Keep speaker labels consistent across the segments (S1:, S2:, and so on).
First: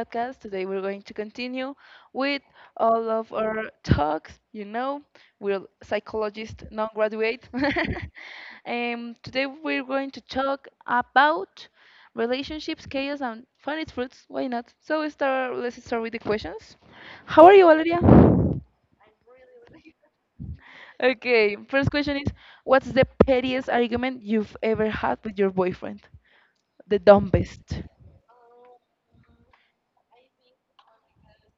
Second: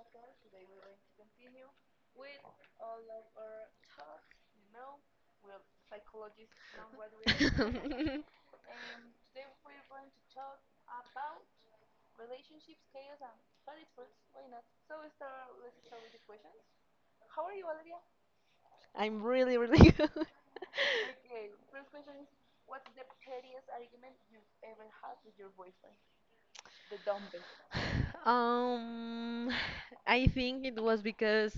S1: podcast. Today we're going to continue with all of our talks. You know, we're psychologists, non graduate. Today we're going to talk about relationships, chaos, and funny fruits. Why not? So, let's start with the questions. How are you, Valeria?
S2: I'm really, really good.
S1: Okay, first question is, what's the pettiest argument you've ever had with your boyfriend? The dumbest.
S2: Um, I think it was because,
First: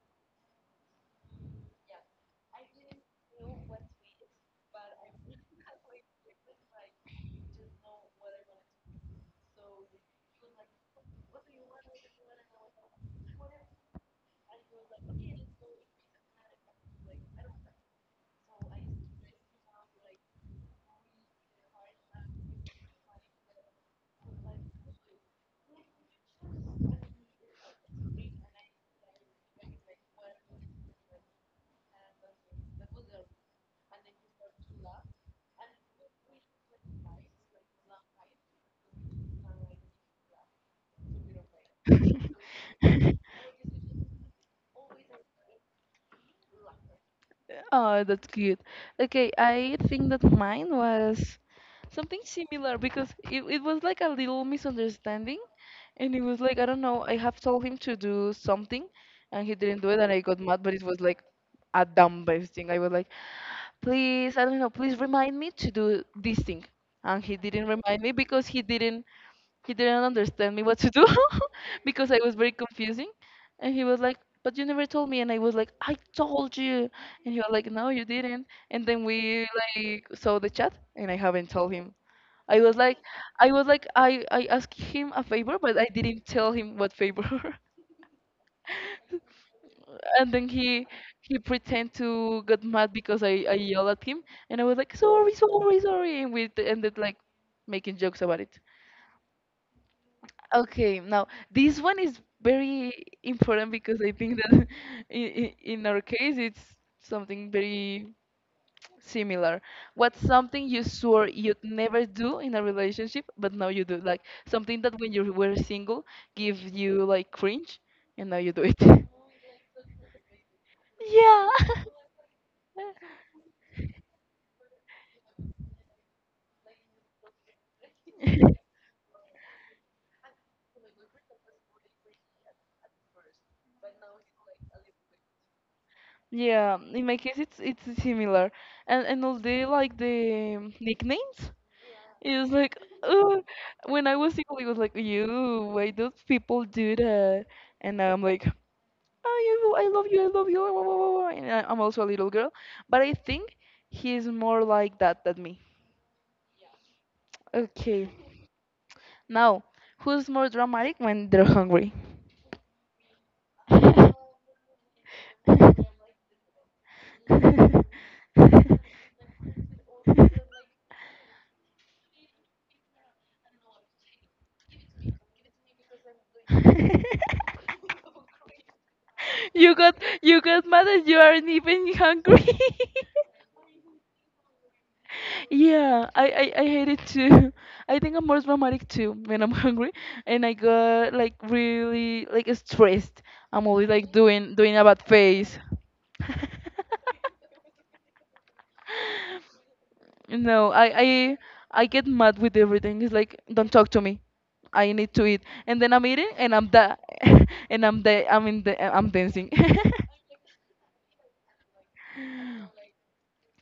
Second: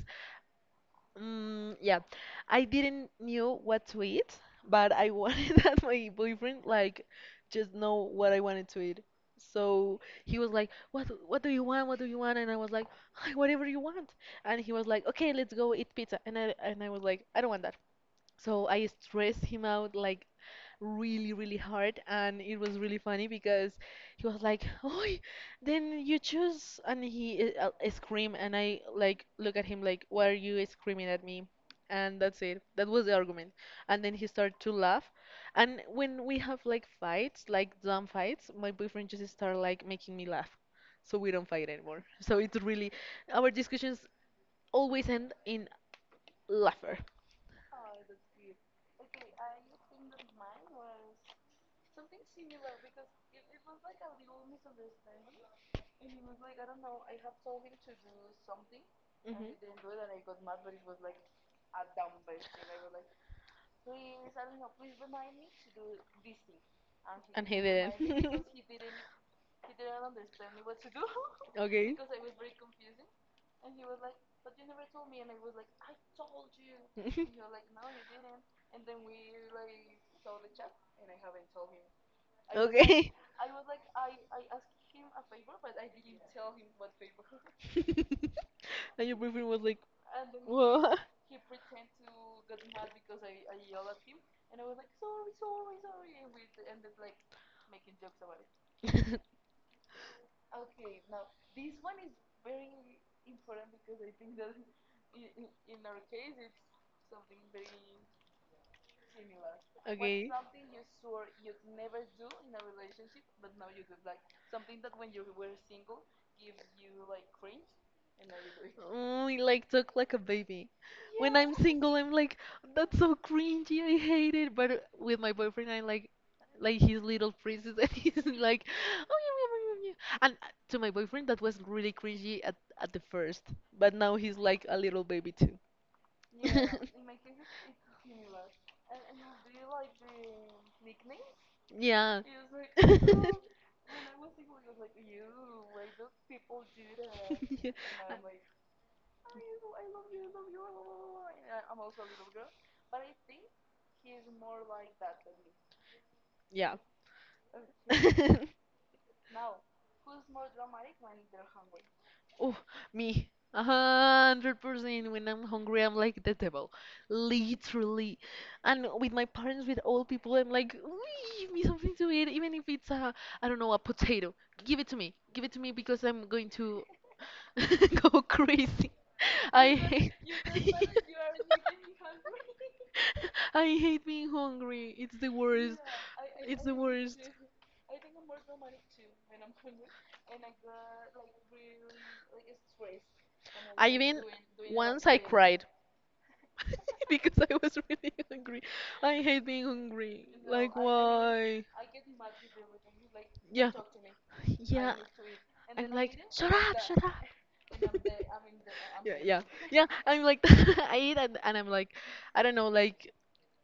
S2: um, yeah, I didn't knew what to eat, but I wanted that my boyfriend like just know what I wanted to eat. So he was like, "What? What do you want? What do you want?" And I was like, "Whatever you want." And he was like, "Okay, let's go eat pizza." And I was like, "I don't want that." So I stressed him out like really, really hard, and it was really funny because he was like, "Oh, then you choose," and he scream, and I like look at him like, "Why are you screaming at me?" And that's it. That was the argument. And then he started to laugh. And when we have like fights, like dumb fights, my boyfriend just start like making me laugh, so we don't fight anymore. So it's really our discussions always end in laughter.
S1: Oh, that's cute. Okay, I think that mine was something similar because it was like a little misunderstanding. And it was like, I don't know, I have told him to do something and he didn't do it and I got mad, but it was like a dumb base thing. I was like, please, I don't know, please remind me to do this thing. And he
S2: And he
S1: didn't remind me
S2: didn't.
S1: because he didn't understand me what to do.
S2: Okay.
S1: Because I was very confusing. And he was like, but you never told me. And I was like, I told you. And he was like, no, you didn't. And then we like saw the chat and I haven't told him. I was like,
S2: Okay.
S1: I asked him a favor, but I didn't tell him what favor.
S2: And your boyfriend was like,
S1: And then
S2: what?
S1: he pretend to get mad because I yell at him and I was like sorry, sorry, and we ended like making jokes about it. Okay, now this one is very important because I think that in our case it's something very similar. What's
S2: Okay.
S1: something you swore you'd never do in a relationship, but now you do? Like something that when you were single gives you like cringe, and now you do it.
S2: Oh, I like talk like a baby. When
S1: Yeah.
S2: I'm single, I'm like, that's so cringy. I hate it. But with my boyfriend, I like his little princess, and he's like, oh yeah, yeah, yeah, yeah, yeah." And to my boyfriend, that was really cringy at the first, but now he's like a little baby too.
S1: Yeah, in my case it's similar, and all the like the nicknames.
S2: Yeah.
S1: It was like, ugh. When I was single, it was like, you, why do people do that? And now I'm like, oh, you, I love you, I love you, wah, wah, wah, wah, and I'm also a little girl, but I think he's more like that than me.
S2: Yeah.
S1: Okay,
S2: Yeah.
S1: now, who's more dramatic when they're hungry?
S2: Oh, me. 100%. When I'm hungry, I'm like the devil. Literally. And with my parents, with old people, I'm like, "Ooh, give me something to eat, even if it's a, I don't know, a potato. Give it to me. Give it to me because I'm going to go crazy. I
S1: You got
S2: hate.
S1: mad that you aren't even hungry.
S2: I hate being hungry. It's the worst.
S1: Yeah,
S2: It's
S1: I
S2: the
S1: hate it
S2: worst.
S1: too. I think I'm more dramatic too when I'm hungry and I got like really like stressed. I'm
S2: I
S1: always like
S2: even
S1: doing a bad
S2: once I
S1: face.
S2: cried because I was really hungry. I hate being hungry.
S1: No,
S2: Like why?
S1: I get mad with everything. It's like,
S2: Yeah,
S1: don't talk to me. I
S2: yeah.
S1: need to eat. And
S2: I'm
S1: then I'm
S2: like,
S1: eating
S2: shut
S1: and I'm
S2: up,
S1: da
S2: shut up.
S1: and I'm in the I'm
S2: Yeah, yeah,
S1: dancing.
S2: yeah. I'm like, I eat and, I'm like, I don't know, like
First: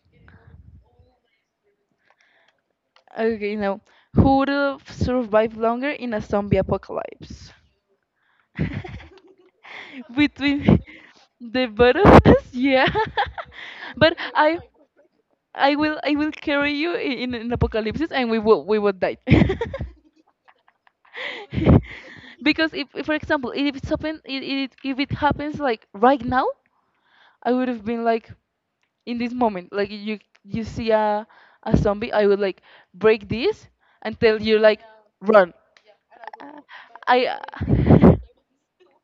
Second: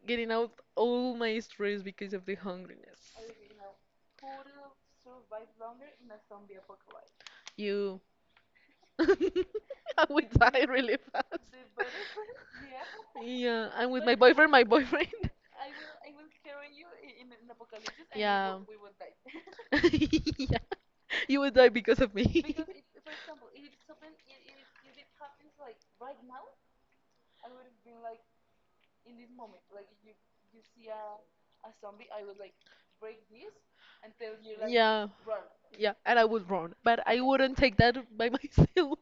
S2: getting out all my stress because of the hungriness.
S1: Okay, now, who would have survived longer in a zombie apocalypse?
S2: You, I would
S1: Between
S2: die really fast.
S1: the both of us, yeah.
S2: Yeah, I'm with
S1: But
S2: my boyfriend, my boyfriend.
S1: I will carry you in an apocalypse and
S2: Yeah,
S1: we will die.
S2: yeah. You would die because of me.
S1: Because if for example if it's happen if it happens like right now, I would have been like in this moment like you see a zombie, I would like break this until you like
S2: Yeah,
S1: run.
S2: yeah, and I would
S1: Uh,
S2: run, but
S1: I
S2: I wouldn't take that by myself.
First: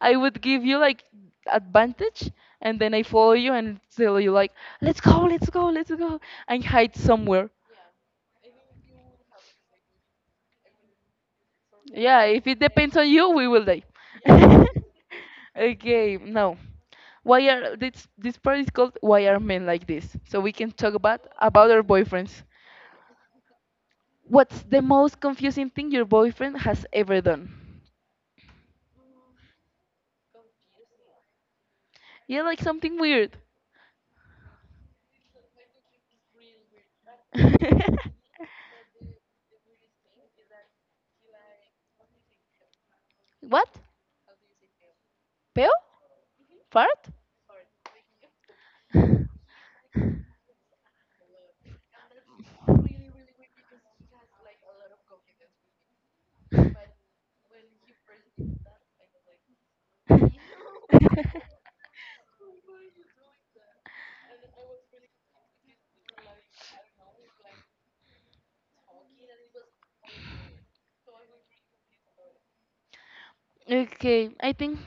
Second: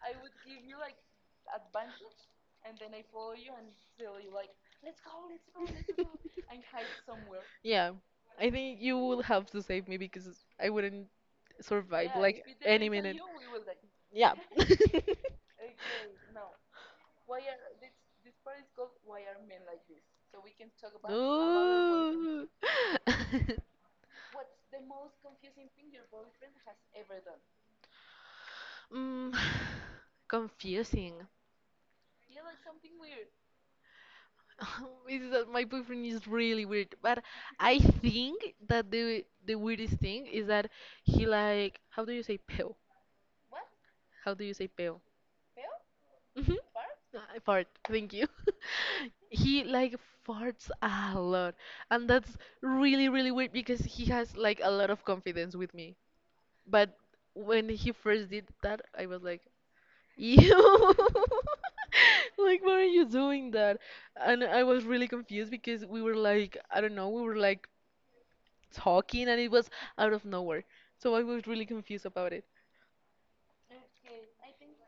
S1: I would give you like advantage and then I follow you and tell you like, let's go, let's go, let's go, and hide somewhere.
S2: Yeah, I think you will have to save me because I wouldn't survive
S1: Yeah,
S2: like
S1: if it
S2: any
S1: depends on
S2: minute.
S1: you, we will die.
S2: Yeah.
S1: Okay, now, why are this part is called "Why Are Men Like This?" So we can talk about our boyfriends.
S2: Ooh.
S1: What's the most confusing thing your boyfriend has ever done?
S2: Mm, confusing.
S1: Yeah, like something weird.
S2: Is that my boyfriend is really weird, but I think that the weirdest thing is that he like how do you say pale?
S1: What?
S2: How do you say pale?
S1: Peo?
S2: Mhm.
S1: Fart?
S2: I fart. Thank you. He like farts a lot, and that's really really weird because he has like a lot of confidence with me. But when he first did that, I was like, "Ew, like why are you doing that?" And I was really confused because we were like, I don't know, we were like talking, and it was out of nowhere. So I was really confused about it.
S1: Okay, I think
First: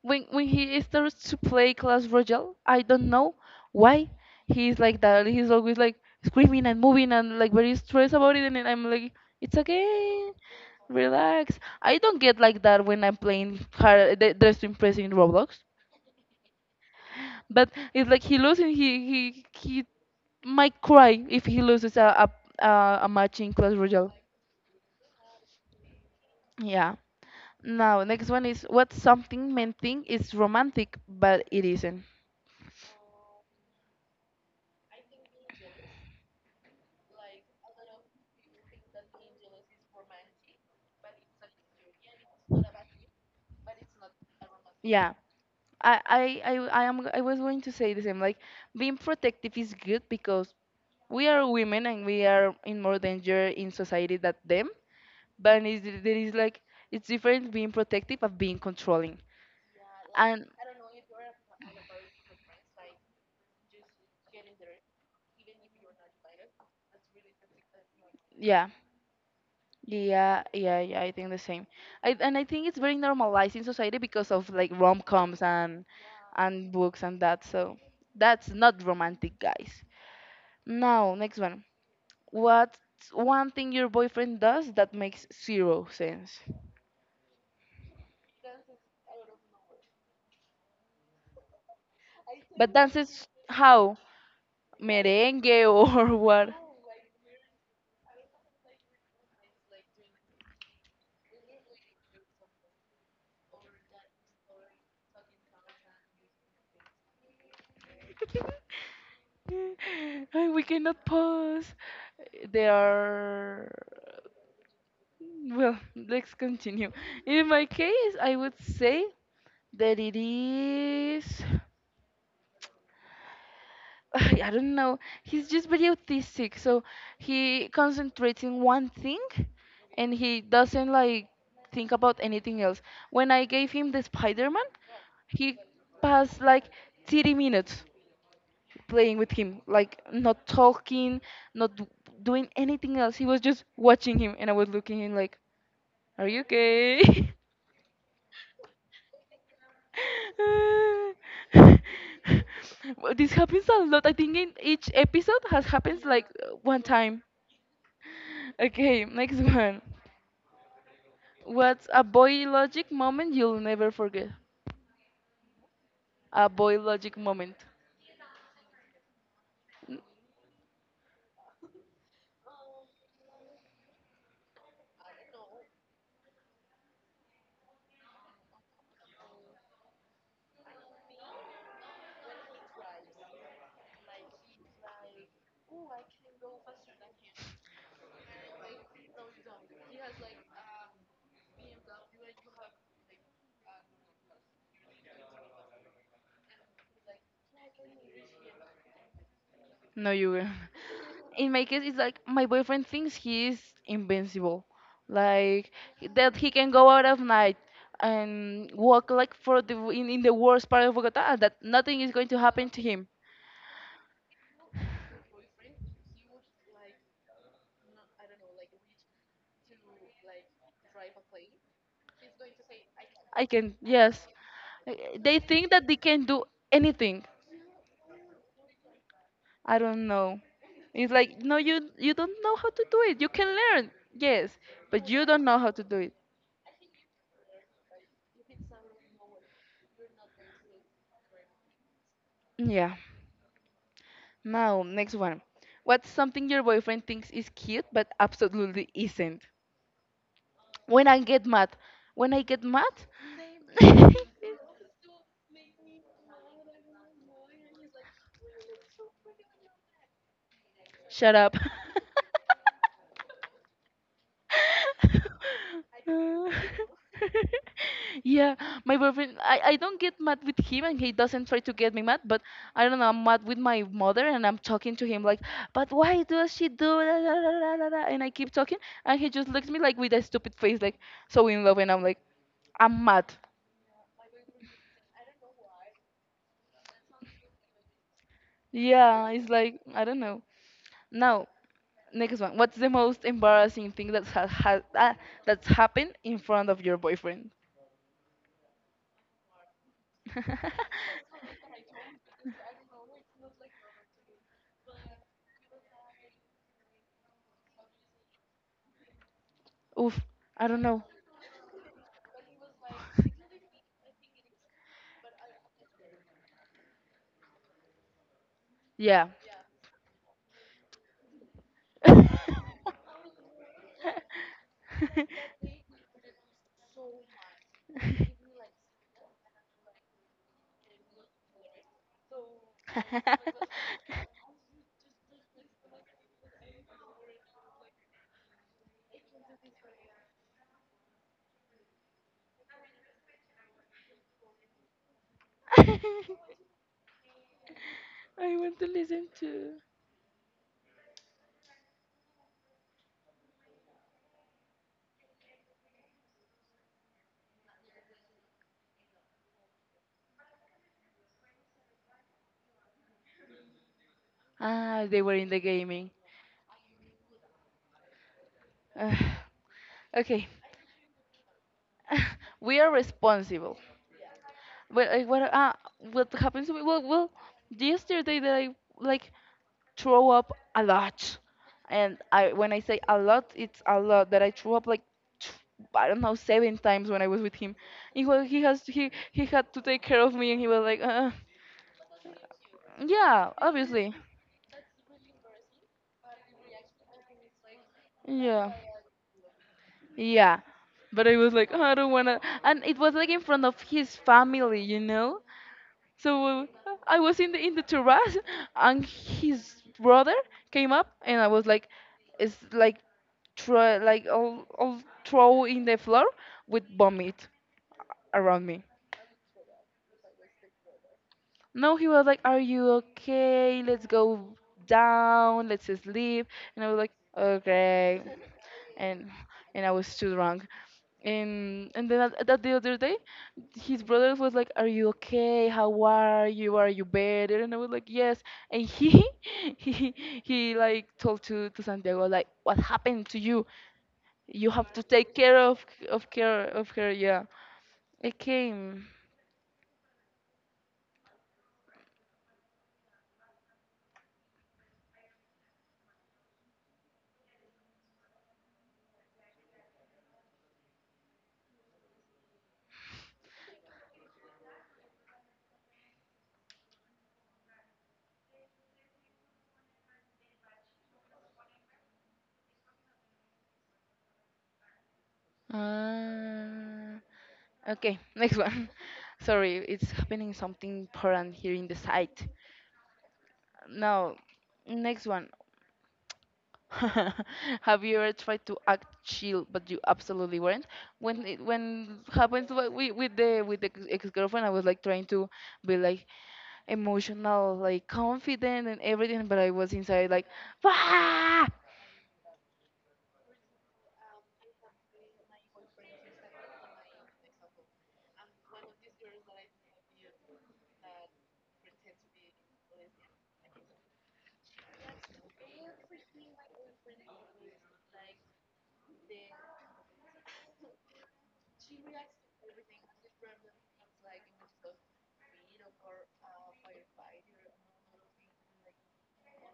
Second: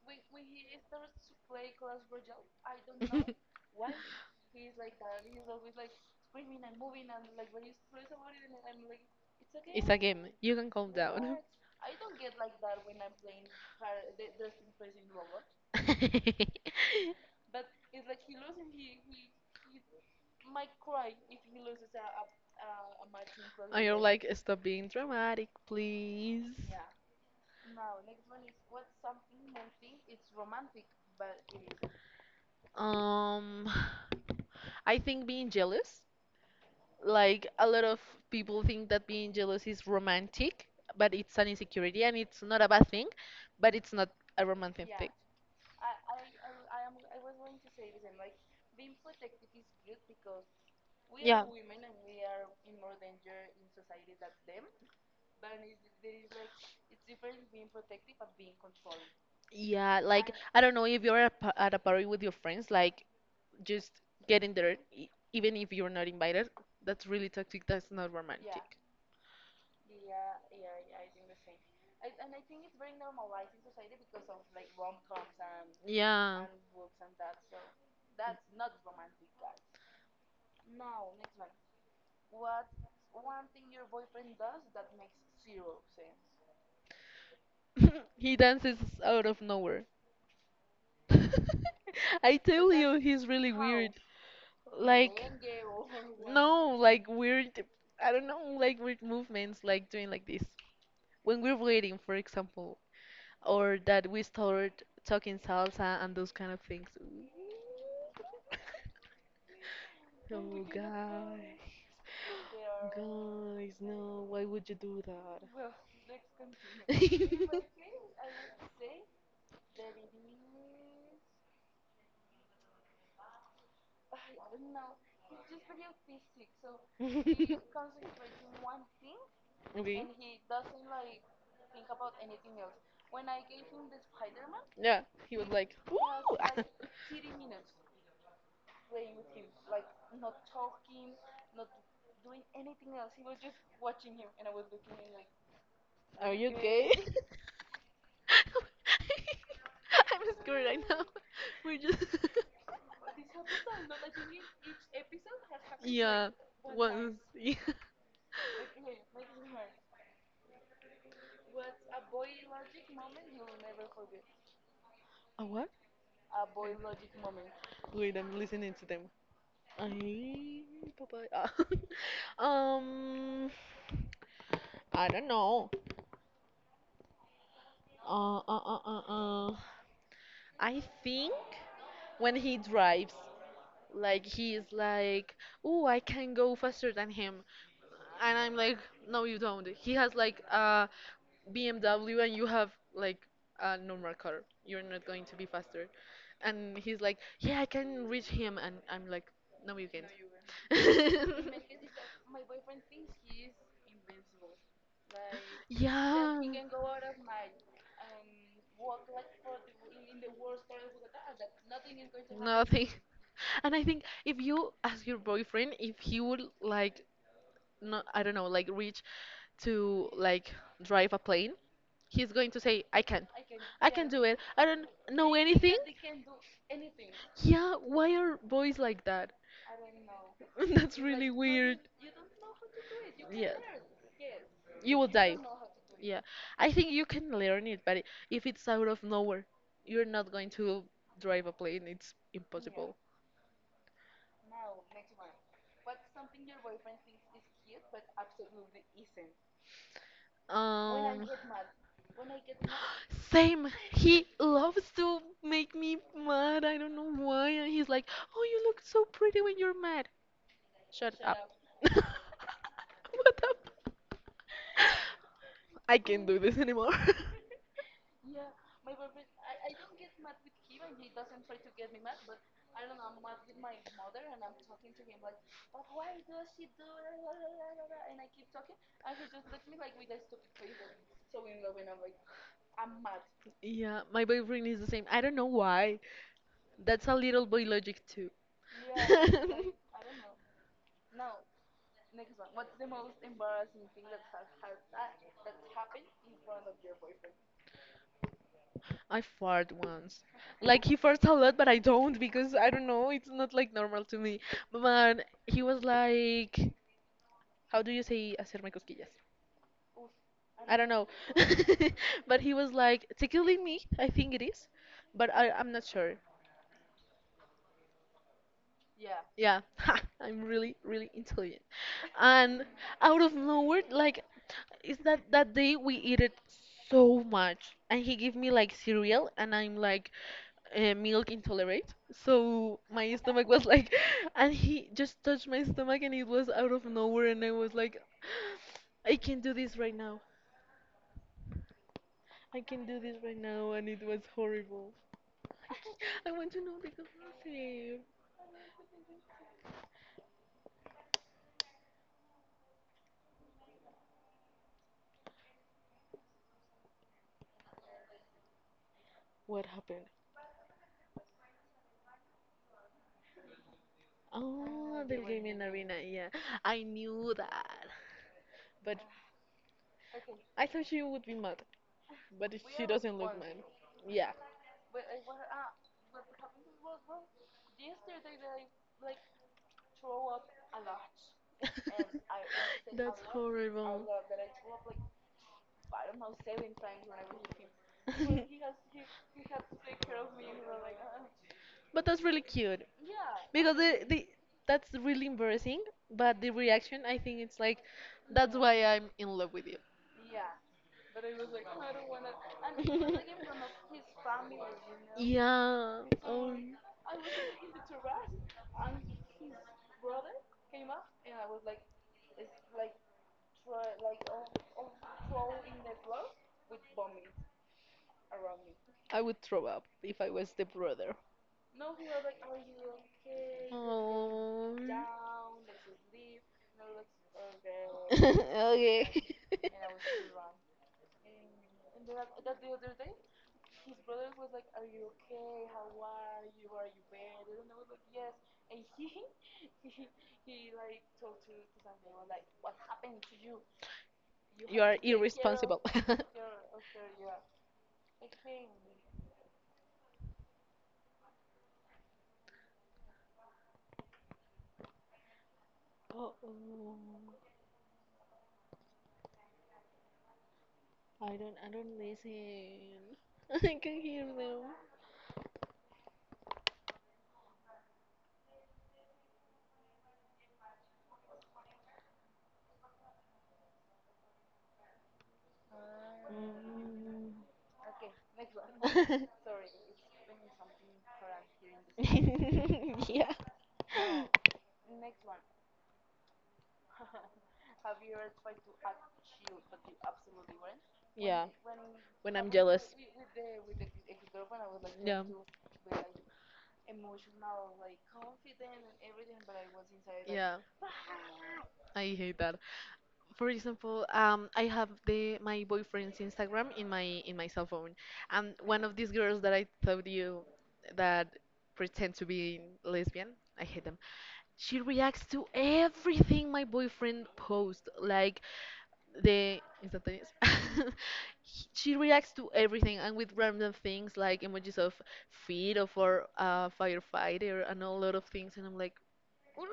S1: when he starts to play Clash Royale, I don't know why he's like that. He's always like screaming and moving and like very stressed about it, and then I'm like, it's
S2: It's a game.
S1: okay,
S2: You can calm down.
S1: relax. I don't get like that when I'm playing hard, the Dress to Impress in Roblox, but it's like he might cry if he loses a match in Clash
S2: And you're
S1: Royale.
S2: like, stop being dramatic, please.
S1: Yeah. Now, next one is, what's something men think is romantic but it isn't?
S2: Um, I think being jealous, like a lot of people think that being jealous is romantic, but it's an insecurity and it's not a bad thing, but it's not a romantic thing.
S1: Yeah, I, I, I, I am. I was going to say the same. Like being protective is good because we are
S2: Yeah.
S1: women and we are in more danger in society than them. But is like it's different being protective of being controlling.
S2: Yeah, like
S1: And
S2: I don't know if you're at at a party with your friends, like just get in there, even if you're not invited. That's really toxic. That's not romantic.
S1: yeah, yeah. I think the same. I think it's very normalized in society because of like rom-coms
S2: Yeah.
S1: and books and that. So that's not romantic, guys. Now, next one. What's one thing your boyfriend does that makes zero sense?
S2: He dances out of nowhere. I tell
S1: But
S2: you,
S1: dances
S2: he's really weird.
S1: how?
S2: Like,
S1: Merengue or what?
S2: no, like weird, I don't know, like weird movements, like doing like this. When we're waiting, for example, or that we start talking salsa and those kind of things.
S1: Ay, we
S2: Oh,
S1: cannot
S2: guy.
S1: pause. There are.
S2: Guys, no, why would you do that?
S1: Well, let's continue. In my case, I would say that it is. I don't know. He's just very autistic, so he concentrates in one thing and
S2: Okay.
S1: he doesn't like think about anything else. When I gave him the Spider Man,
S2: Yeah, he was
S1: he
S2: like,
S1: passed
S2: "Ooh,
S1: like 30 minutes playing with him, like not talking, not d- doing anything else. He was just watching him, and I was looking at him like, "Are
S2: are
S1: you
S2: you gay?"
S1: okay?"
S2: I'm scared right now. We're just.
S1: Well, this happens a lot. I think in each episode has happens like
S2: Yeah.
S1: one
S2: Once.
S1: time.
S2: Yeah.
S1: Okay, next one. What's a boy logic moment you'll never forget?
S2: A what?
S1: A boy logic moment.
S2: Wait, I'm listening to them. Ay, papá. Ah, um. I don't know. Uh, uh, uh, uh, uh. I think when he drives, like he's like, "Oh, I can go faster than him," and I'm like, no, you don't. He has like a BMW and you have like a normal car. You're not going to be faster. And he's like, yeah, I can reach him. And I'm like, no, you can't.
S1: No, you will. In my case, it's like my boyfriend thinks he is invincible, like that
S2: Yeah.
S1: he can go out at night and walk like for the in the worst part of Bogota and that nothing is going to happen to
S2: Nothing.
S1: him.
S2: And I think if you ask your boyfriend if he would like no, I don't know, like reach to like drive a plane, he's going to say, I can.
S1: I can,
S2: I can do
S1: yes.
S2: it. I don't
S1: Uh,
S2: know
S1: they think
S2: anything.
S1: that they can do anything.
S2: Yeah, why are boys like that?
S1: I don't know.
S2: That's
S1: It's
S2: really
S1: like no,
S2: weird.
S1: you don't know how to do it. You can
S2: Yeah.
S1: learn, yes,
S2: You
S1: but
S2: will
S1: you
S2: die.
S1: don't know how to do it.
S2: Yeah. I think you can learn it, but if it's out of nowhere, you're not going to drive a plane. It's
S1: Yeah.
S2: impossible.
S1: Now, next one. What's something your boyfriend thinks is cute but absolutely isn't? When I
S2: Um,
S1: get mad. When I get mad?
S2: same, he loves to make me mad. I don't know why. And he's like, "Oh, you look so pretty when you're mad." Shut
S1: Shut
S2: up.
S1: up.
S2: What up? I can't do
S1: Uh,
S2: this anymore.
S1: yeah, my boyfriend. I don't get mad with him, and he doesn't try to get me mad. But I don't know. I'm mad with my mother, and I'm talking to him like, but why does she do that? Da, da, da, da, da, and I keep talking, and he just looks at me like with a stupid face, like so in love, and I'm like, I'm mad.
S2: Yeah, my boyfriend is the same. I don't know why. That's a little boy logic too.
S1: Yeah, it's like I don't know. Now, next one. What's the most embarrassing thing that's that's happened in front of your boyfriend?
S2: I fart once. Like he farts a lot, but I don't because I don't know. It's not like normal to me. But man, he was like, how do you say hacerme cosquillas?
S1: Oof, I
S2: I
S1: don't
S2: don't
S1: know.
S2: know. But he was like, tickling me, I think it is. But I'm not sure.
S1: Yeah.
S2: Yeah, I'm really, really intelligent.
S1: I
S2: And out of nowhere, like, is that that day we eat it so much. And he gave me like cereal, and I'm like, milk intolerant. So my stomach was like, and he just touched my stomach, and it was out of nowhere. And I was like, I can't do this right now. I can do this right now, and it was horrible. I want to know the gossip.
S1: want to listen to.
S2: What happened? Oh,
S1: Ah,
S2: the
S1: they were in the
S2: gaming arena.
S1: gaming.
S2: Yeah, I knew that. But
S1: Ugh. Okay,
S2: I thought she would be mad. But
S1: we
S2: she
S1: are
S2: doesn't look mad.
S1: responsible.
S2: Yeah.
S1: Well, what? Ah, what happens to me? Well, yesterday that I like throw up a lot. And I when I say a
S2: That's
S1: lot, it's a
S2: horrible.
S1: lot that I threw up like th- I don't know, seven times when I was with him. He had to take care of me, and he was like,
S2: But that's really cute
S1: yeah,
S2: because
S1: obviously,
S2: the that's really embarrassing. But the reaction, I think it's like, that's
S1: yeah,
S2: why I'm in love with you.
S1: yeah. But I was like, "Oh, I don't wanna," and it was like in front of his family, you know.
S2: Yeah.
S1: So I was in the terrace, and his brother came up, and I was like, it's like try like all throw in the floor with vomit around me.
S2: I would throw up if I was the brother.
S1: No, he was like, "Are you okay? Let's go
S2: Oh.
S1: down. Let's sleep." And I was like, "Okay."
S2: Okay.
S1: And I was too drunk. And then at the other day, his brother was like, "Are you okay? How are you? Are you better?" And I was like, "Yes." And he he he like told to Santiago like, "What happened to you? You
S2: You
S1: have
S2: are
S1: to take care
S2: irresponsible.
S1: of care of her." Yeah. Okay. Mm,
S2: Oh, oh. I don't. I don't listen. I can hear them.
S1: uh, okay. Next one. Sorry, it's happening something important here in the site.
S2: Mm. Yeah.
S1: Now, next one. Have you ever tried to act chill but you absolutely weren't? When
S2: Yeah.
S1: it when
S2: When I'm
S1: happens
S2: jealous.
S1: like, with
S2: Yeah.
S1: with the ex girlfriend, I was like trying to be like emotional, like confident and everything, but I was inside like,
S2: Yeah,
S1: "Wah!"
S2: I hate that. For example, I have the my boyfriend's Instagram in my cell phone, and one of these girls that I told you that pretend to be lesbian, I hate them. She reacts to everything my boyfriend posts. Like the instantaneous. She reacts to everything and with random things like emojis of feet of our firefighter and a lot of things and I'm like, "Why?"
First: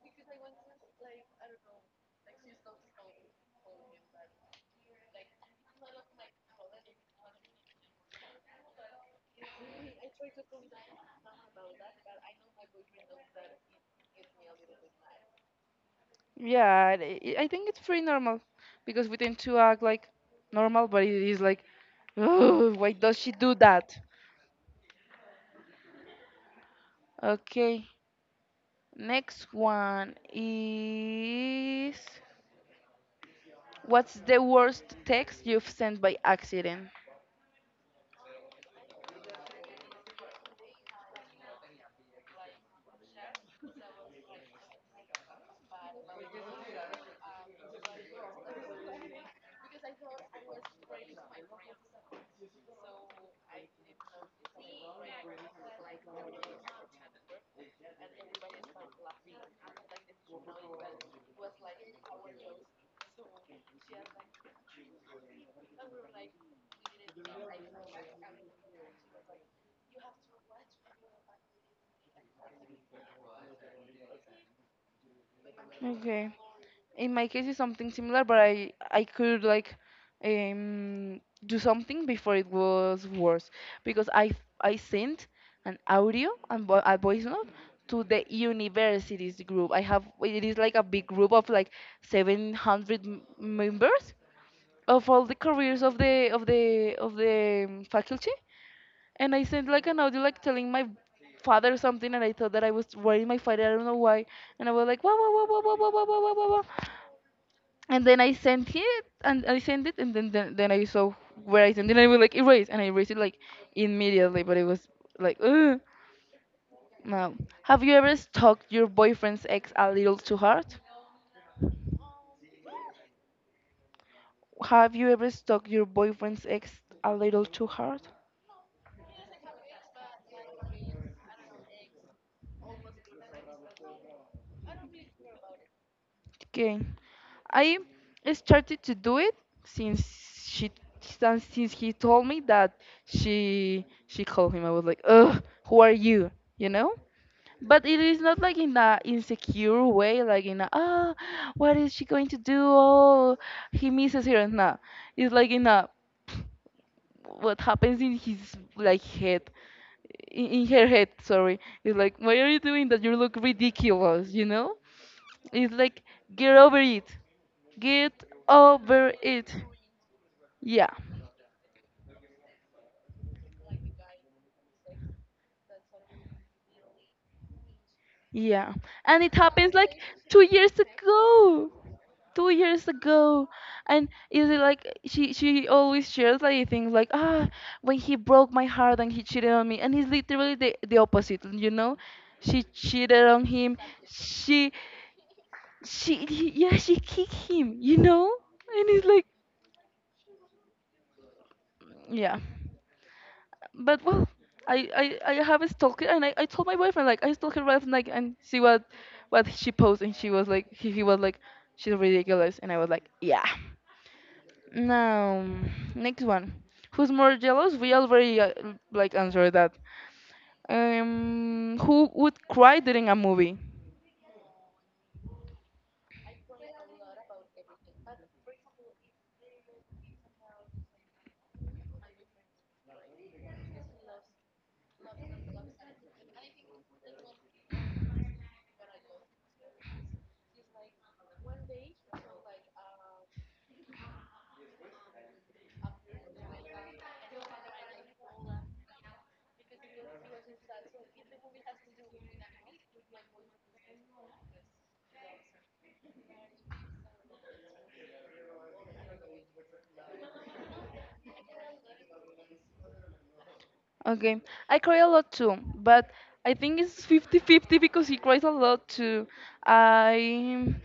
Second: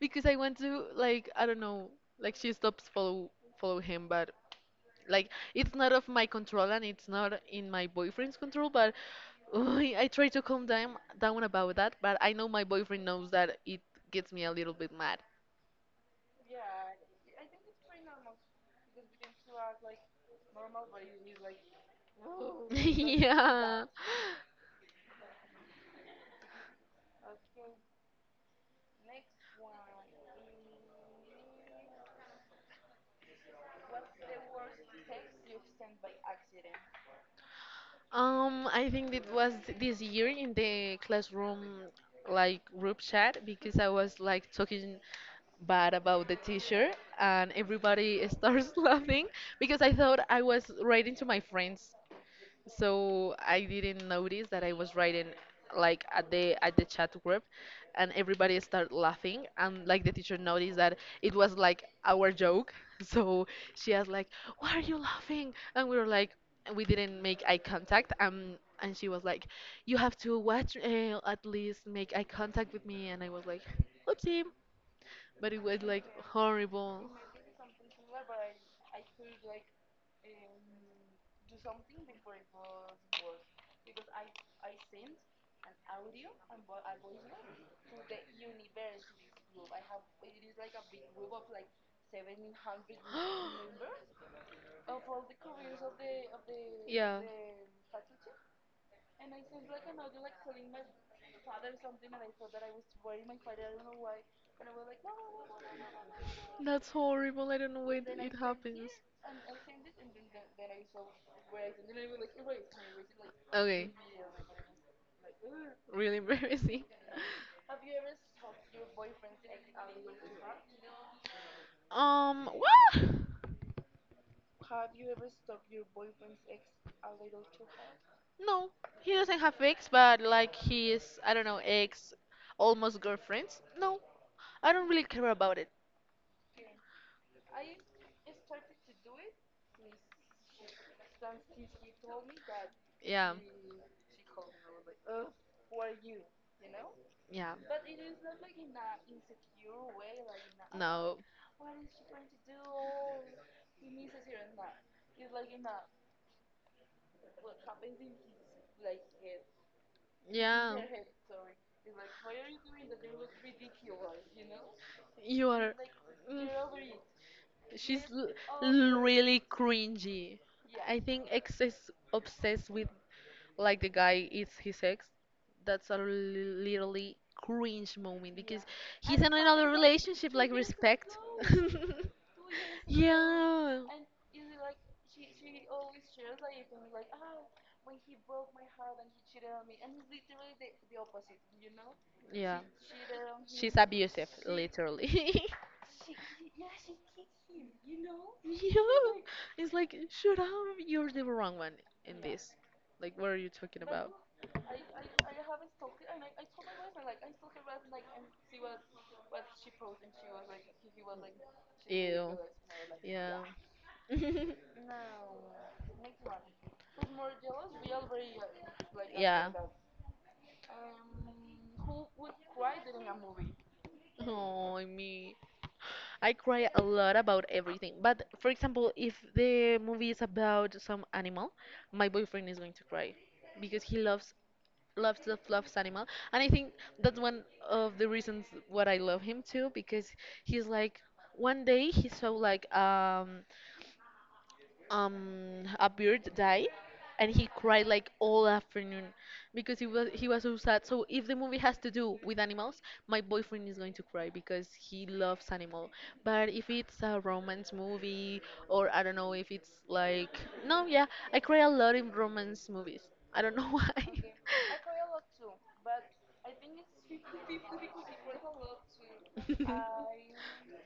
S2: Because I want to like I don't know like she stops follow him but like it's not of my control and it's not in my boyfriend's control but uy, I try to calm down about that but I know my boyfriend knows that it gets me a little bit mad.
S1: Yeah, I think it's pretty normal because we tend to act like normal, but it is like, oh, why does she do
S2: Yeah.
S1: that? Okay, next one is, what's the worst text you've sent by accident?
S2: I think it was this year in the classroom like group chat because I was like talking bad about the teacher and everybody starts laughing because I thought I was writing to my friends so I didn't notice that I was writing like at the chat group and everybody started laughing and like the teacher noticed that it was like our joke. So she asked like, "Why are you laughing?" And we were like we didn't make eye contact and she was like, "You have to watch at least make eye contact with me." And I was like, "Oopsie." But it was like
S1: Okay,
S2: horrible.
S1: in my case it's something similar, but I could, like, um do something before it was worse, because I sent an audio and a voice note to the universities group I have. It is like a big group of, like, 700 members of all the careers of
S2: Yeah.
S1: the faculty. And I sent like an audio like telling my father something, and I thought that I was writing my father, I don't know why. And I was like, wah wah wah wah wah wah wah wah wah wah, wah.
S2: That's horrible. I don't know
S1: And
S2: when
S1: then
S2: it
S1: I sent
S2: happens.
S1: it, and I sent it, and then I saw where I sent it, and I was like, erase, and I erased it, like,
S2: Okay,
S1: immediately. But it was like, ugh.
S2: really embarrassing.
S1: No. Have you ever stalked your boyfriend's ex a little too hard?
S2: Well,
S1: Have you ever stalked your boyfriend's ex a little too hard?
S2: no, he doesn't have ex, but like his, I don't know, ex, almost girlfriends. No, I don't really care about it.
S1: Okay, I started to do it since she since he told me that
S2: Yeah,
S1: she called him. I was like, ugh, who are you? You know?
S2: yeah,
S1: But it is not like in a insecure way, like in a, ah,
S2: no,
S1: what is she going to do? Oh, he misses her. Nah, it's like in a what happens in his, like, head, in
S2: yeah.
S1: her head. Sorry, it's like, why are you doing that? You look ridiculous. You know,
S2: You
S1: it's
S2: are.
S1: like
S2: Mm,
S1: get over it,
S2: she's
S1: get over
S2: really
S1: it.
S2: cringy.
S1: Yeah,
S2: I think ex is obsessed with like the guy eats his ex. That's a literally cringe moment because
S1: yeah,
S2: he's
S1: and
S2: in
S1: it
S2: another
S1: happens like
S2: relationship.
S1: two
S2: Like
S1: years
S2: respect.
S1: ago. 2 years ago.
S2: Yeah.
S1: And is it like she always shares, like, things like, ah, when he broke my heart and he cheated on me, and it's literally the opposite, you know.
S2: Yeah.
S1: She cheated on
S2: She's
S1: him.
S2: abusive,
S1: she
S2: literally.
S1: yeah, she kicked him, you know.
S2: Yeah.
S1: And it's like,
S2: It's like shut up. You're the wrong one in
S1: yeah.
S2: this. Like what are you talking
S1: But
S2: about?
S1: well, I have a stalker, and I told my boyfriend like, I stalked her last night and see what she posted. And she was like, he was like, she's
S2: Ew.
S1: ridiculous, and I was like,
S2: Yeah.
S1: yeah. Now, next one. Who's more jealous? We already like
S2: Yeah.
S1: answered that. Who would cry during a movie?
S2: Oh, me. I cry a lot about everything. But for example, if the movie is about some animal, my boyfriend is going to cry because he loves animal, and I think that's one of the reasons what I love him too because he's like one day he saw like a bird died and he cried like all afternoon because he was so sad. So if the movie has to do with animals, my boyfriend is going to cry because he loves animal. But if it's a romance movie, or I don't know, if it's like, no, yeah, I cry a lot in romance movies. I don't know why.
S1: Okay, I cry a lot too, but I think it's fifty-fifty because he cries a lot too. I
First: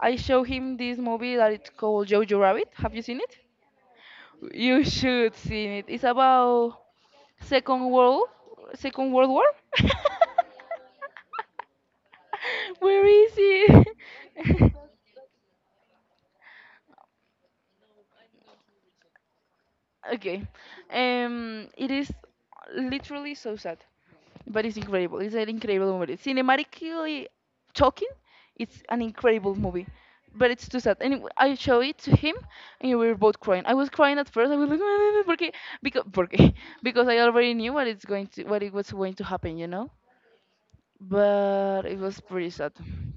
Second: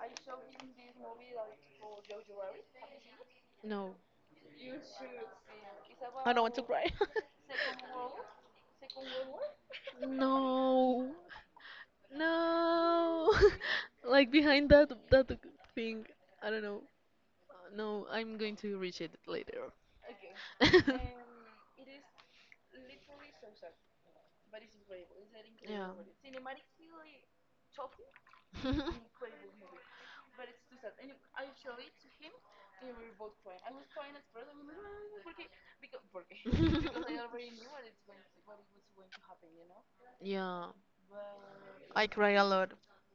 S1: I show him this movie that it's called Jojo Rabbit. Have you seen it?
S2: No.
S1: You should see it. It's about Second World Second World War.
S2: No,
S1: Where
S2: no.
S1: is he?
S2: Like behind that thing, I don't know. No, I'm going to reach it later.
S1: Okay. It is literally so sad, but it's incredible. It's an
S2: Yeah.
S1: incredible movie. Cinematically talking, it's an incredible movie, but it's too sad. And I show it to him, and we were both crying. I was crying at first. I was like, porque, because, porque, because I already knew what it's going to, what it was going to happen, you know.
S2: Yeah,
S1: But it
S2: I
S1: was
S2: cry a
S1: pretty sad.
S2: lot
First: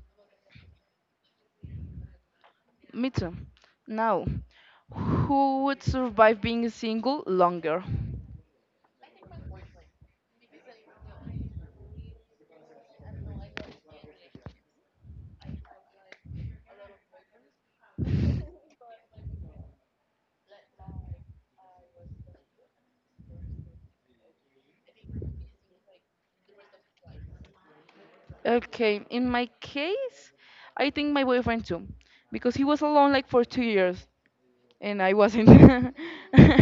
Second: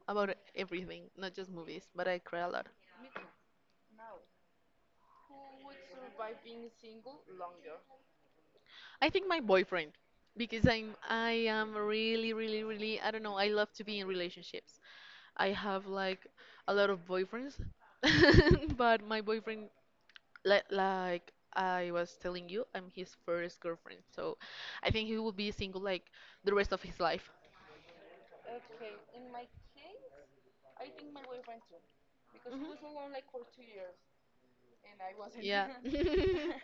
S2: about everything, not just movies, but I cry a lot.
S1: Me too. Now, who would survive being single longer?
S2: I think my boyfriend, because I am really, really, really, I don't know, I love to be in relationships. I have like a lot of boyfriends, but my boyfriend, like I was telling you, I'm his first girlfriend, so I think he will be single like the rest of his life.
S1: Okay, in my case, I think my boyfriend too, because he
S2: Mhm.
S1: was alone like for 2 years and I wasn't.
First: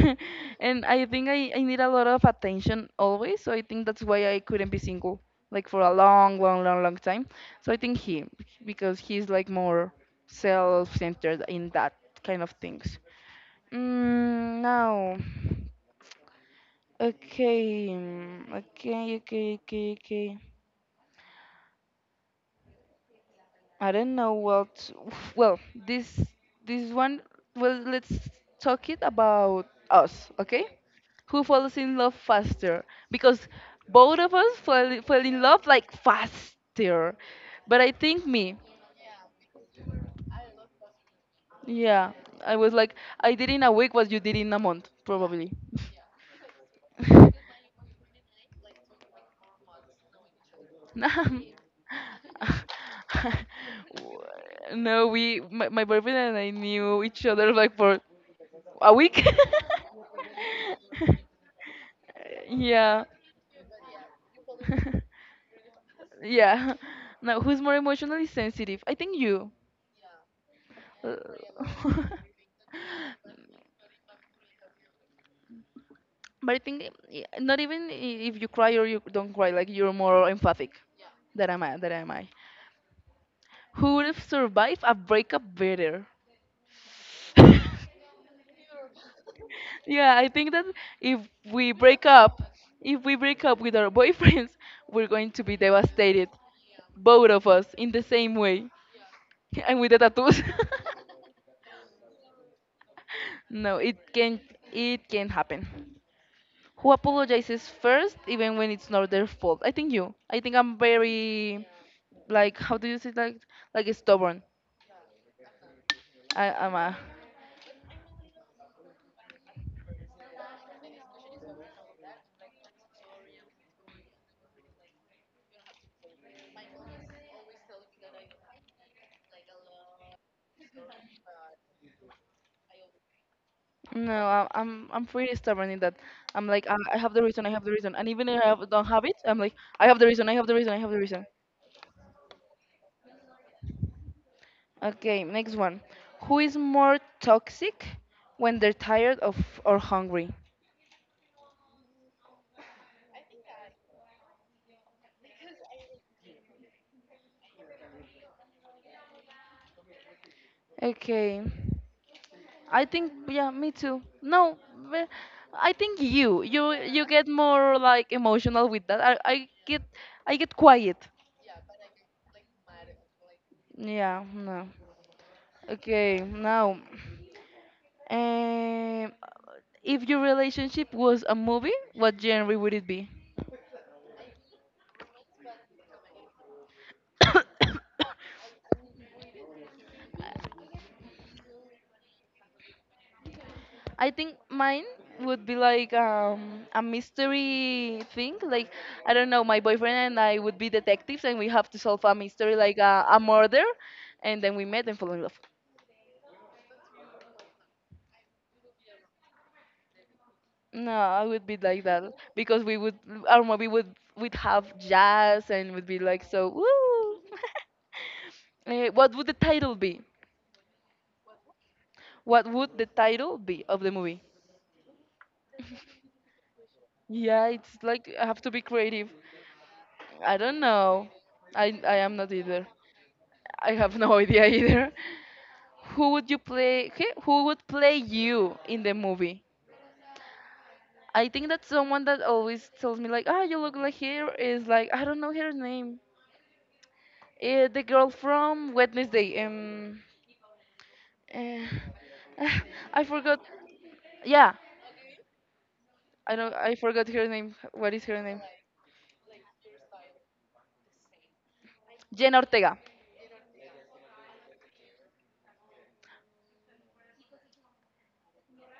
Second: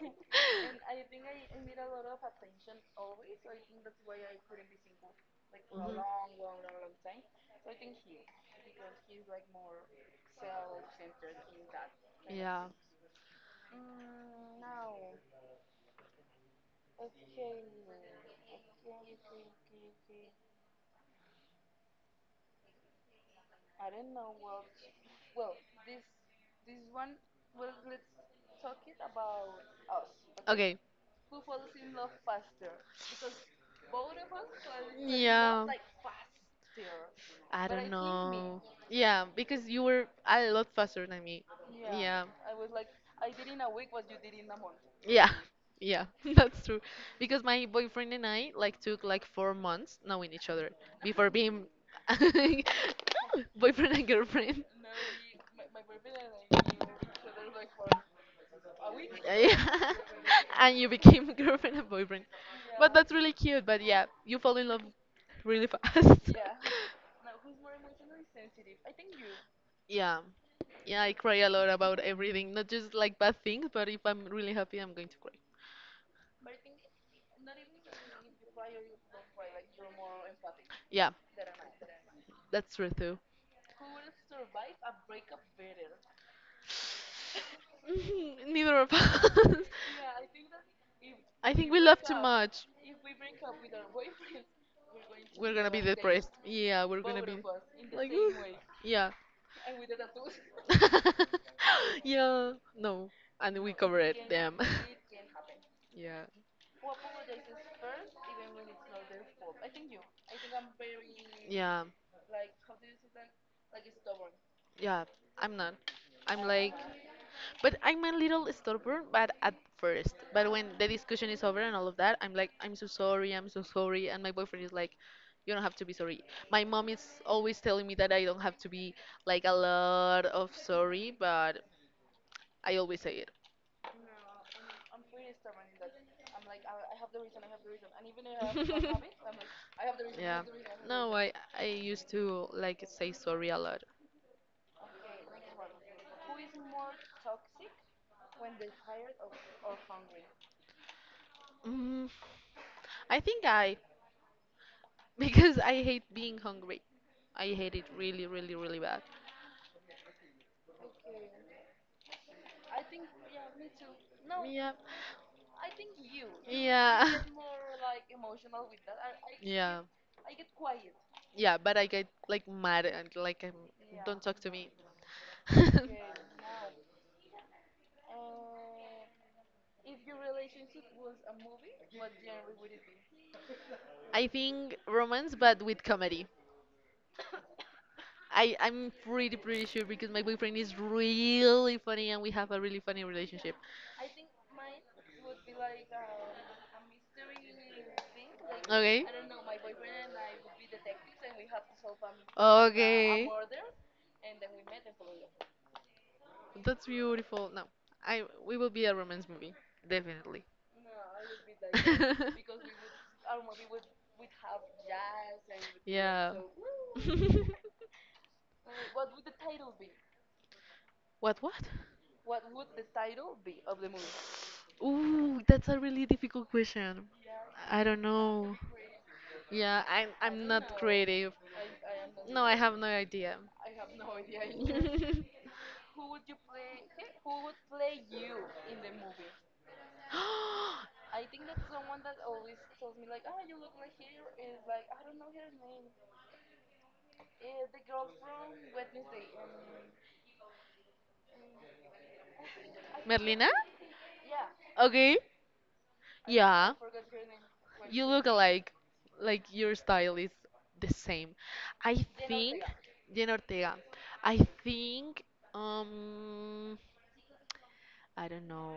S1: And I think I need a lot of attention always, so I think that's why I couldn't be single like for a
S2: Mhm.
S1: long, long, long, long time. So I think he, because he's like more self-centered in that kind of
S2: Yeah.
S1: things. Mm, now, okay, mm, okay, okay, okay, okay. I don't know what. Well, this one. Well, let's talk it about us, okay?
S2: Okay.
S1: Who falls in love faster? Because both of us fell in
S2: Yeah.
S1: love like faster.
S2: I
S1: But
S2: don't
S1: I think me.
S2: know. Yeah, because you were a lot faster than me.
S1: Yeah,
S2: Yeah.
S1: I was like I did in a week what you did in a month,
S2: Yeah,
S1: probably.
S2: yeah, that's true. Because my boyfriend and I like took like 4 months knowing each other before
S1: No,
S2: being boyfriend and girlfriend.
S1: no, we my boyfriend and I knew each other like for a week?
S2: Yeah, and you became girlfriend and boyfriend. But
S1: Yeah.
S2: that's really cute. But yeah, you fall in love really fast.
S1: Yeah. Now, who's more emotionally sensitive? I think you.
S2: Yeah, yeah, I
S1: Uh,
S2: cry a lot about everything, not just like bad things, but if I'm really happy, I'm going to cry.
S1: but I think not even if you cry or you don't cry, like you're more empathic
S2: Yeah,
S1: than am I. Than am I.
S2: that's true too.
S1: Who would have survived a breakup better?
S2: Neither of us.
S1: Yeah, I think that if
S2: I
S1: we
S2: think we love
S1: break
S2: too
S1: up,
S2: much.
S1: if we break up with our boyfriends, we're going to
S2: We're
S1: be
S2: gonna be
S1: devastated.
S2: depressed. Yeah, we're gonna
S1: Both
S2: be
S1: of us in the
S2: like,
S1: same
S2: "Ugh."
S1: way.
S2: Yeah.
S1: And with the tattoos.
S2: Yeah, no, and we
S1: No,
S2: covered them.
S1: it can happen.
S2: Yeah,
S1: Who apologizes first even when it's not their fault? I think you. I think I'm very,
S2: yeah,
S1: like, how do you say, like stubborn.
S2: yeah. I'm not. I'm
S1: I
S2: like,
S1: am a...
S2: but I'm a little stubborn, but at first. But when the discussion is over and all of that, I'm like, I'm so sorry, I'm so sorry. And my boyfriend is like, you don't have to be sorry. My mom is always telling me that I don't have to be like a lot of sorry, but I always say it.
S1: No, I'm pretty stubborn in that. I'm like, I have the reason, I have the reason, and even if don't have it, I'm like, I have the reason, I
S2: Yeah.
S1: have the reason, I have the
S2: No,
S1: reason.
S2: I used to like say sorry a lot.
S1: Okay, next one. Who is more toxic when they're tired of or hungry?
S2: Mm, I think I, because I hate being hungry. I hate it really, really, really bad.
S1: Okay, I think, yeah, me too. No,
S2: Yeah.
S1: but I think you
S2: Yeah.
S1: get more like emotional with that. I get...
S2: Yeah.
S1: I get quiet.
S2: Yeah, but I get like mad and like don't
S1: Yeah,
S2: talk to
S1: no.
S2: me.
S1: Okay, now, um, if your relationship was a movie, what genre would it be?
S2: I think romance but with comedy. I'm pretty sure because my boyfriend is really funny and we have a really funny relationship.
S1: I think mine would be like, a mystery thing. Like,
S2: Okay?
S1: I don't know, my boyfriend and I would be detectives, and we have to solve a mystery, like, a
S2: Okay.
S1: murder, and then we met and fall in love.
S2: That's beautiful. No, I we will be a romance movie, definitely.
S1: No, I would be like that because we would... our movie would have jazz and would be like,
S2: Yeah.
S1: so. Woo! Eh, what would the title be?
S2: What what?
S1: What would the title be of the movie?
S2: Ooh, that's a really difficult question.
S1: Yeah, it's
S2: I don't
S1: like, I have to
S2: know.
S1: be creative.
S2: Yeah, I'm
S1: I
S2: I'm
S1: don't
S2: not
S1: know.
S2: creative.
S1: I am not
S2: No, I
S1: either.
S2: have no idea.
S1: I have no idea either. Who would you play? Okay, who would play you in the movie? I think that someone that always tells me like, "Ah, you look like her," is like, I don't know her name. The girl from Wednesday. Uh, ah, I forgot.
S2: Merlina?
S1: Yeah,
S2: Okay.
S1: I don't. I
S2: Yeah.
S1: forgot her name. What is
S2: You
S1: her
S2: look
S1: name?
S2: alike. Like your style is the same. I
S1: Jenna
S2: think
S1: Ortega.
S2: Jen Ortega. I think um I don't know.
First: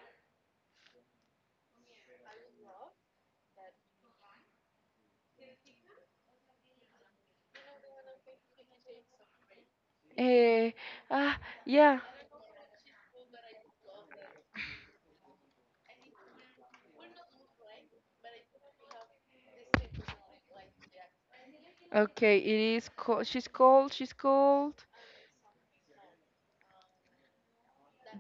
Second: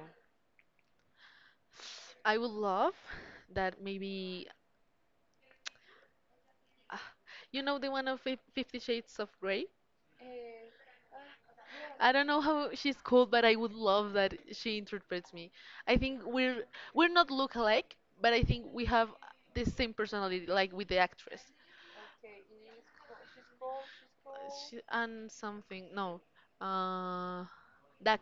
S2: I would love that maybe ah, you know the one of Fifty Shades of Grey?
S1: Uh, ah, yeah.
S2: I don't know how she's called, but I would love that she interprets me. I think we're not look alike, but I think we have the same personality, like with the actress.
S1: Okay, it is. She's called. She's
S2: She,
S1: called
S2: and something, no. Uh,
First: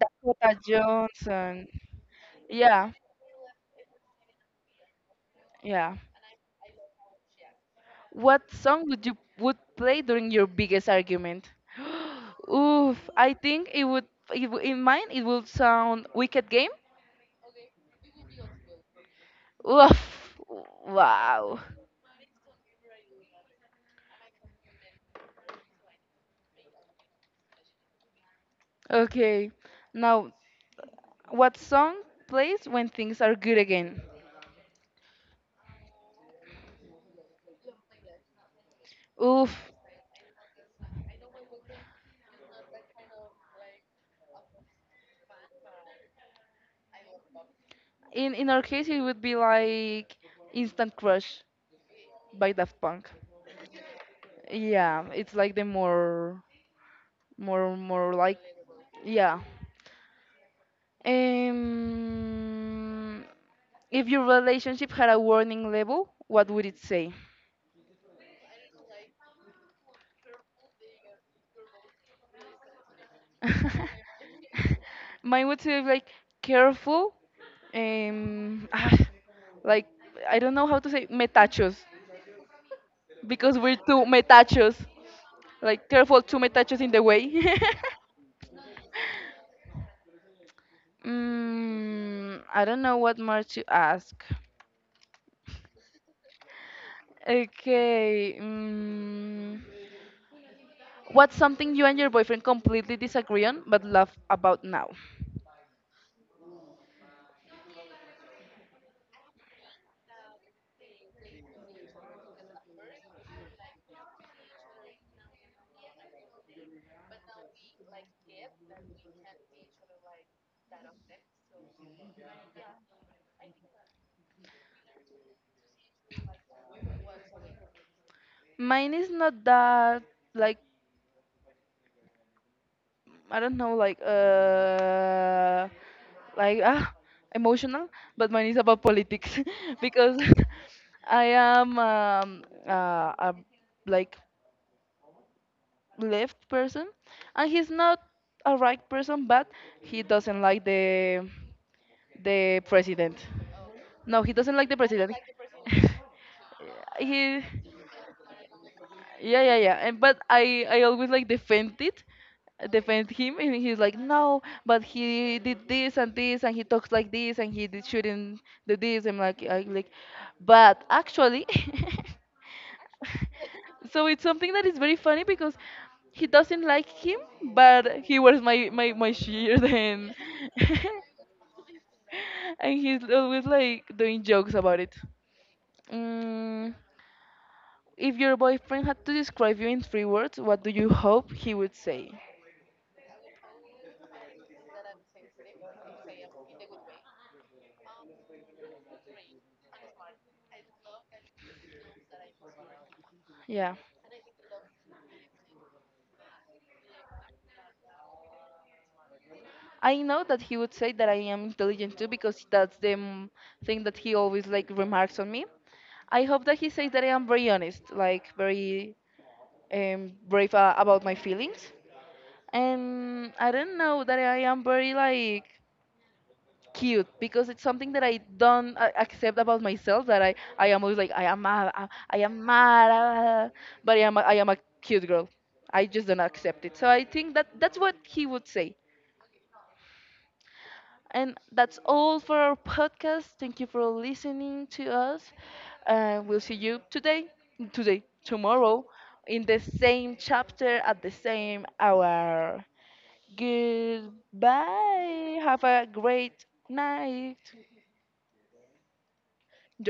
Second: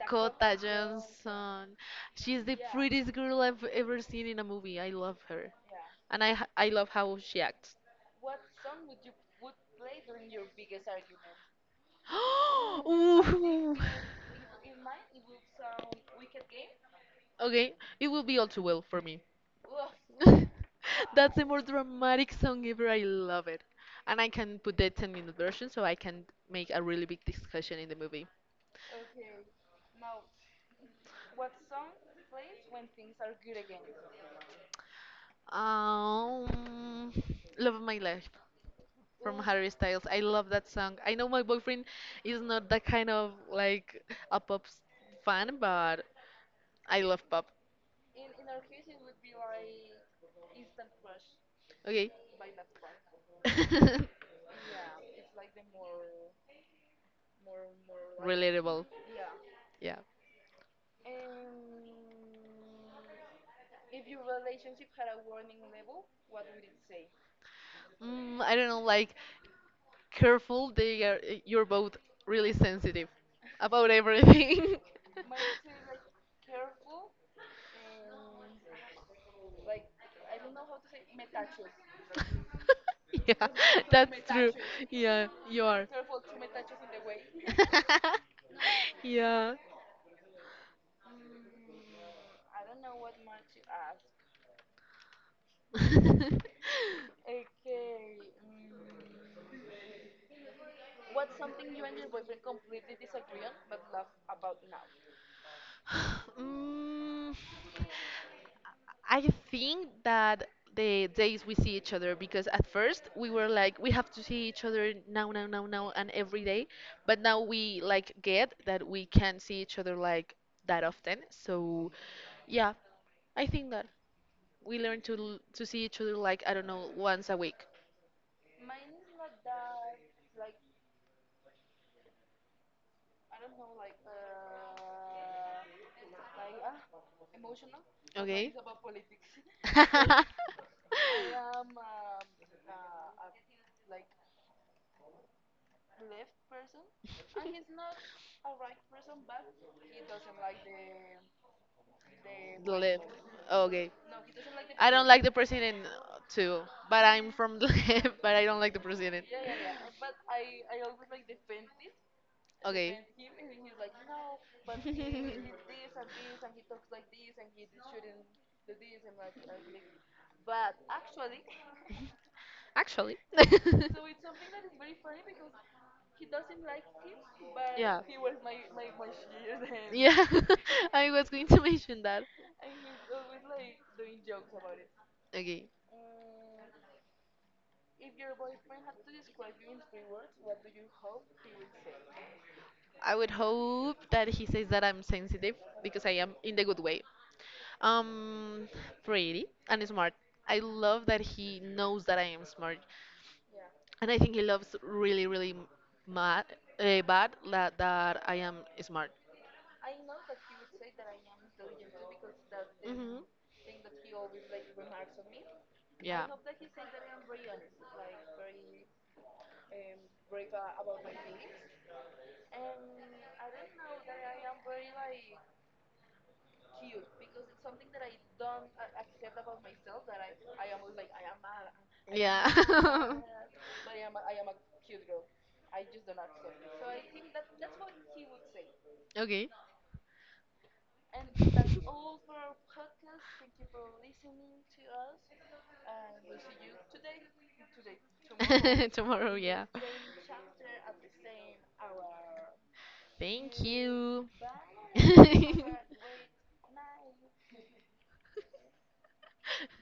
S1: Dakota Johnson.
S2: Johnson. She's the
S1: Yeah,
S2: prettiest girl I've ever seen in a movie. I love her.
S1: yeah.
S2: And I, I love how she acts.
S1: What song would you would play during your biggest argument? Oof, I think
S2: Ooh.
S1: it would... in mine it would sound Wicked Game.
S2: Okay, it will be all too well for me.
S1: Oof,
S2: That's the
S1: wow.
S2: more dramatic song ever. I love it. And I can put the 10-minute version so I can make a really big discussion in the movie.
S1: Okay, now, what song plays when things are good again?
S2: Um, Love of My Life. From
S1: Oof,
S2: Harry Styles. I love that song. I know my boyfriend is not that kind of like a fan, but I love pop.
S1: in our case it would be like Instant Crush
S2: Okay.
S1: by Daft Punk. Yeah, it's like the more like,
S2: Relatable.
S1: yeah.
S2: Yeah.
S1: Um, If your relationship had a warning label, what would it say?
S2: Mm, I don't know, like careful, they are, you're both really sensitive about everything.
S1: Mine would say like, careful, ah, like, I don't know how to say metachos
S2: Yeah,
S1: because we're two
S2: that's true.
S1: metachos.
S2: Yeah, you are.
S1: Like, careful, two metachos in the way.
S2: Yeah.
S1: Mm, I don't know what more to ask. Okay. Mm, what's something you and your boyfriend completely disagree on but love about now?
S2: Mm, I think that the days we see each other, because at first we were like, we have to see each other now, now, now, now, and every day. But now we like get that we can't see each other like that often. So yeah, I think that we learn to to see each other like I don't know once a week.
S1: Mine is not that, like, I don't know, like, like, ah, emotional, but mine
S2: Okay.
S1: is about politics, because I am, a like left person, and he's not a right person, but he doesn't like the
S2: The Left.
S1: president.
S2: Okay.
S1: No, he doesn't like the
S2: I don't
S1: president.
S2: like the president too, but I'm
S1: He,
S2: from the but I don't like the president.
S1: yeah, yeah, yeah, and but I always like defend it...
S2: Okay.
S1: defend him, and he's like, no, but he did this and this, and he talks like this, and he did shouldn't do this. I'm like, I like... but actually
S2: Actually,
S1: so it's something that is very funny because he doesn't like him, but
S2: yeah.
S1: he wears my shirt, and
S2: Yeah, I was going to mention that.
S1: and he's always like doing jokes about it.
S2: Okay.
S1: Mm, if your boyfriend had to describe you in three words, what do you hope he would say?
S2: I would hope that he says that I'm sensitive because I am in the good way. Um, pretty and smart. I love that he knows that I am smart.
S1: Yeah.
S2: And I think he loves really, really mad, bad that I am smart.
S1: I know that he would say that I am intelligent too because that's the,
S2: Hmm.
S1: mm, thing that he always like remarks on me. I
S2: Yeah.
S1: hope that he says that I am very honest, like very, brave about my feelings. And I don't know, that I am very like, cute, because it's something that I don't accept about myself. That I am always like, I am mad, I am mad,
S2: Yeah.
S1: ah," but I am a cute girl. I just don't accept it. So I think that that's what he would say.
S2: Okay.
S1: And that's all for our podcast. Thank you for listening to us. We'll see you today, tomorrow,
S2: Tomorrow,
S1: in the
S2: yeah.
S1: same chapter at the same hour.
S2: Thank you.
S1: Goodbye. Have a great night.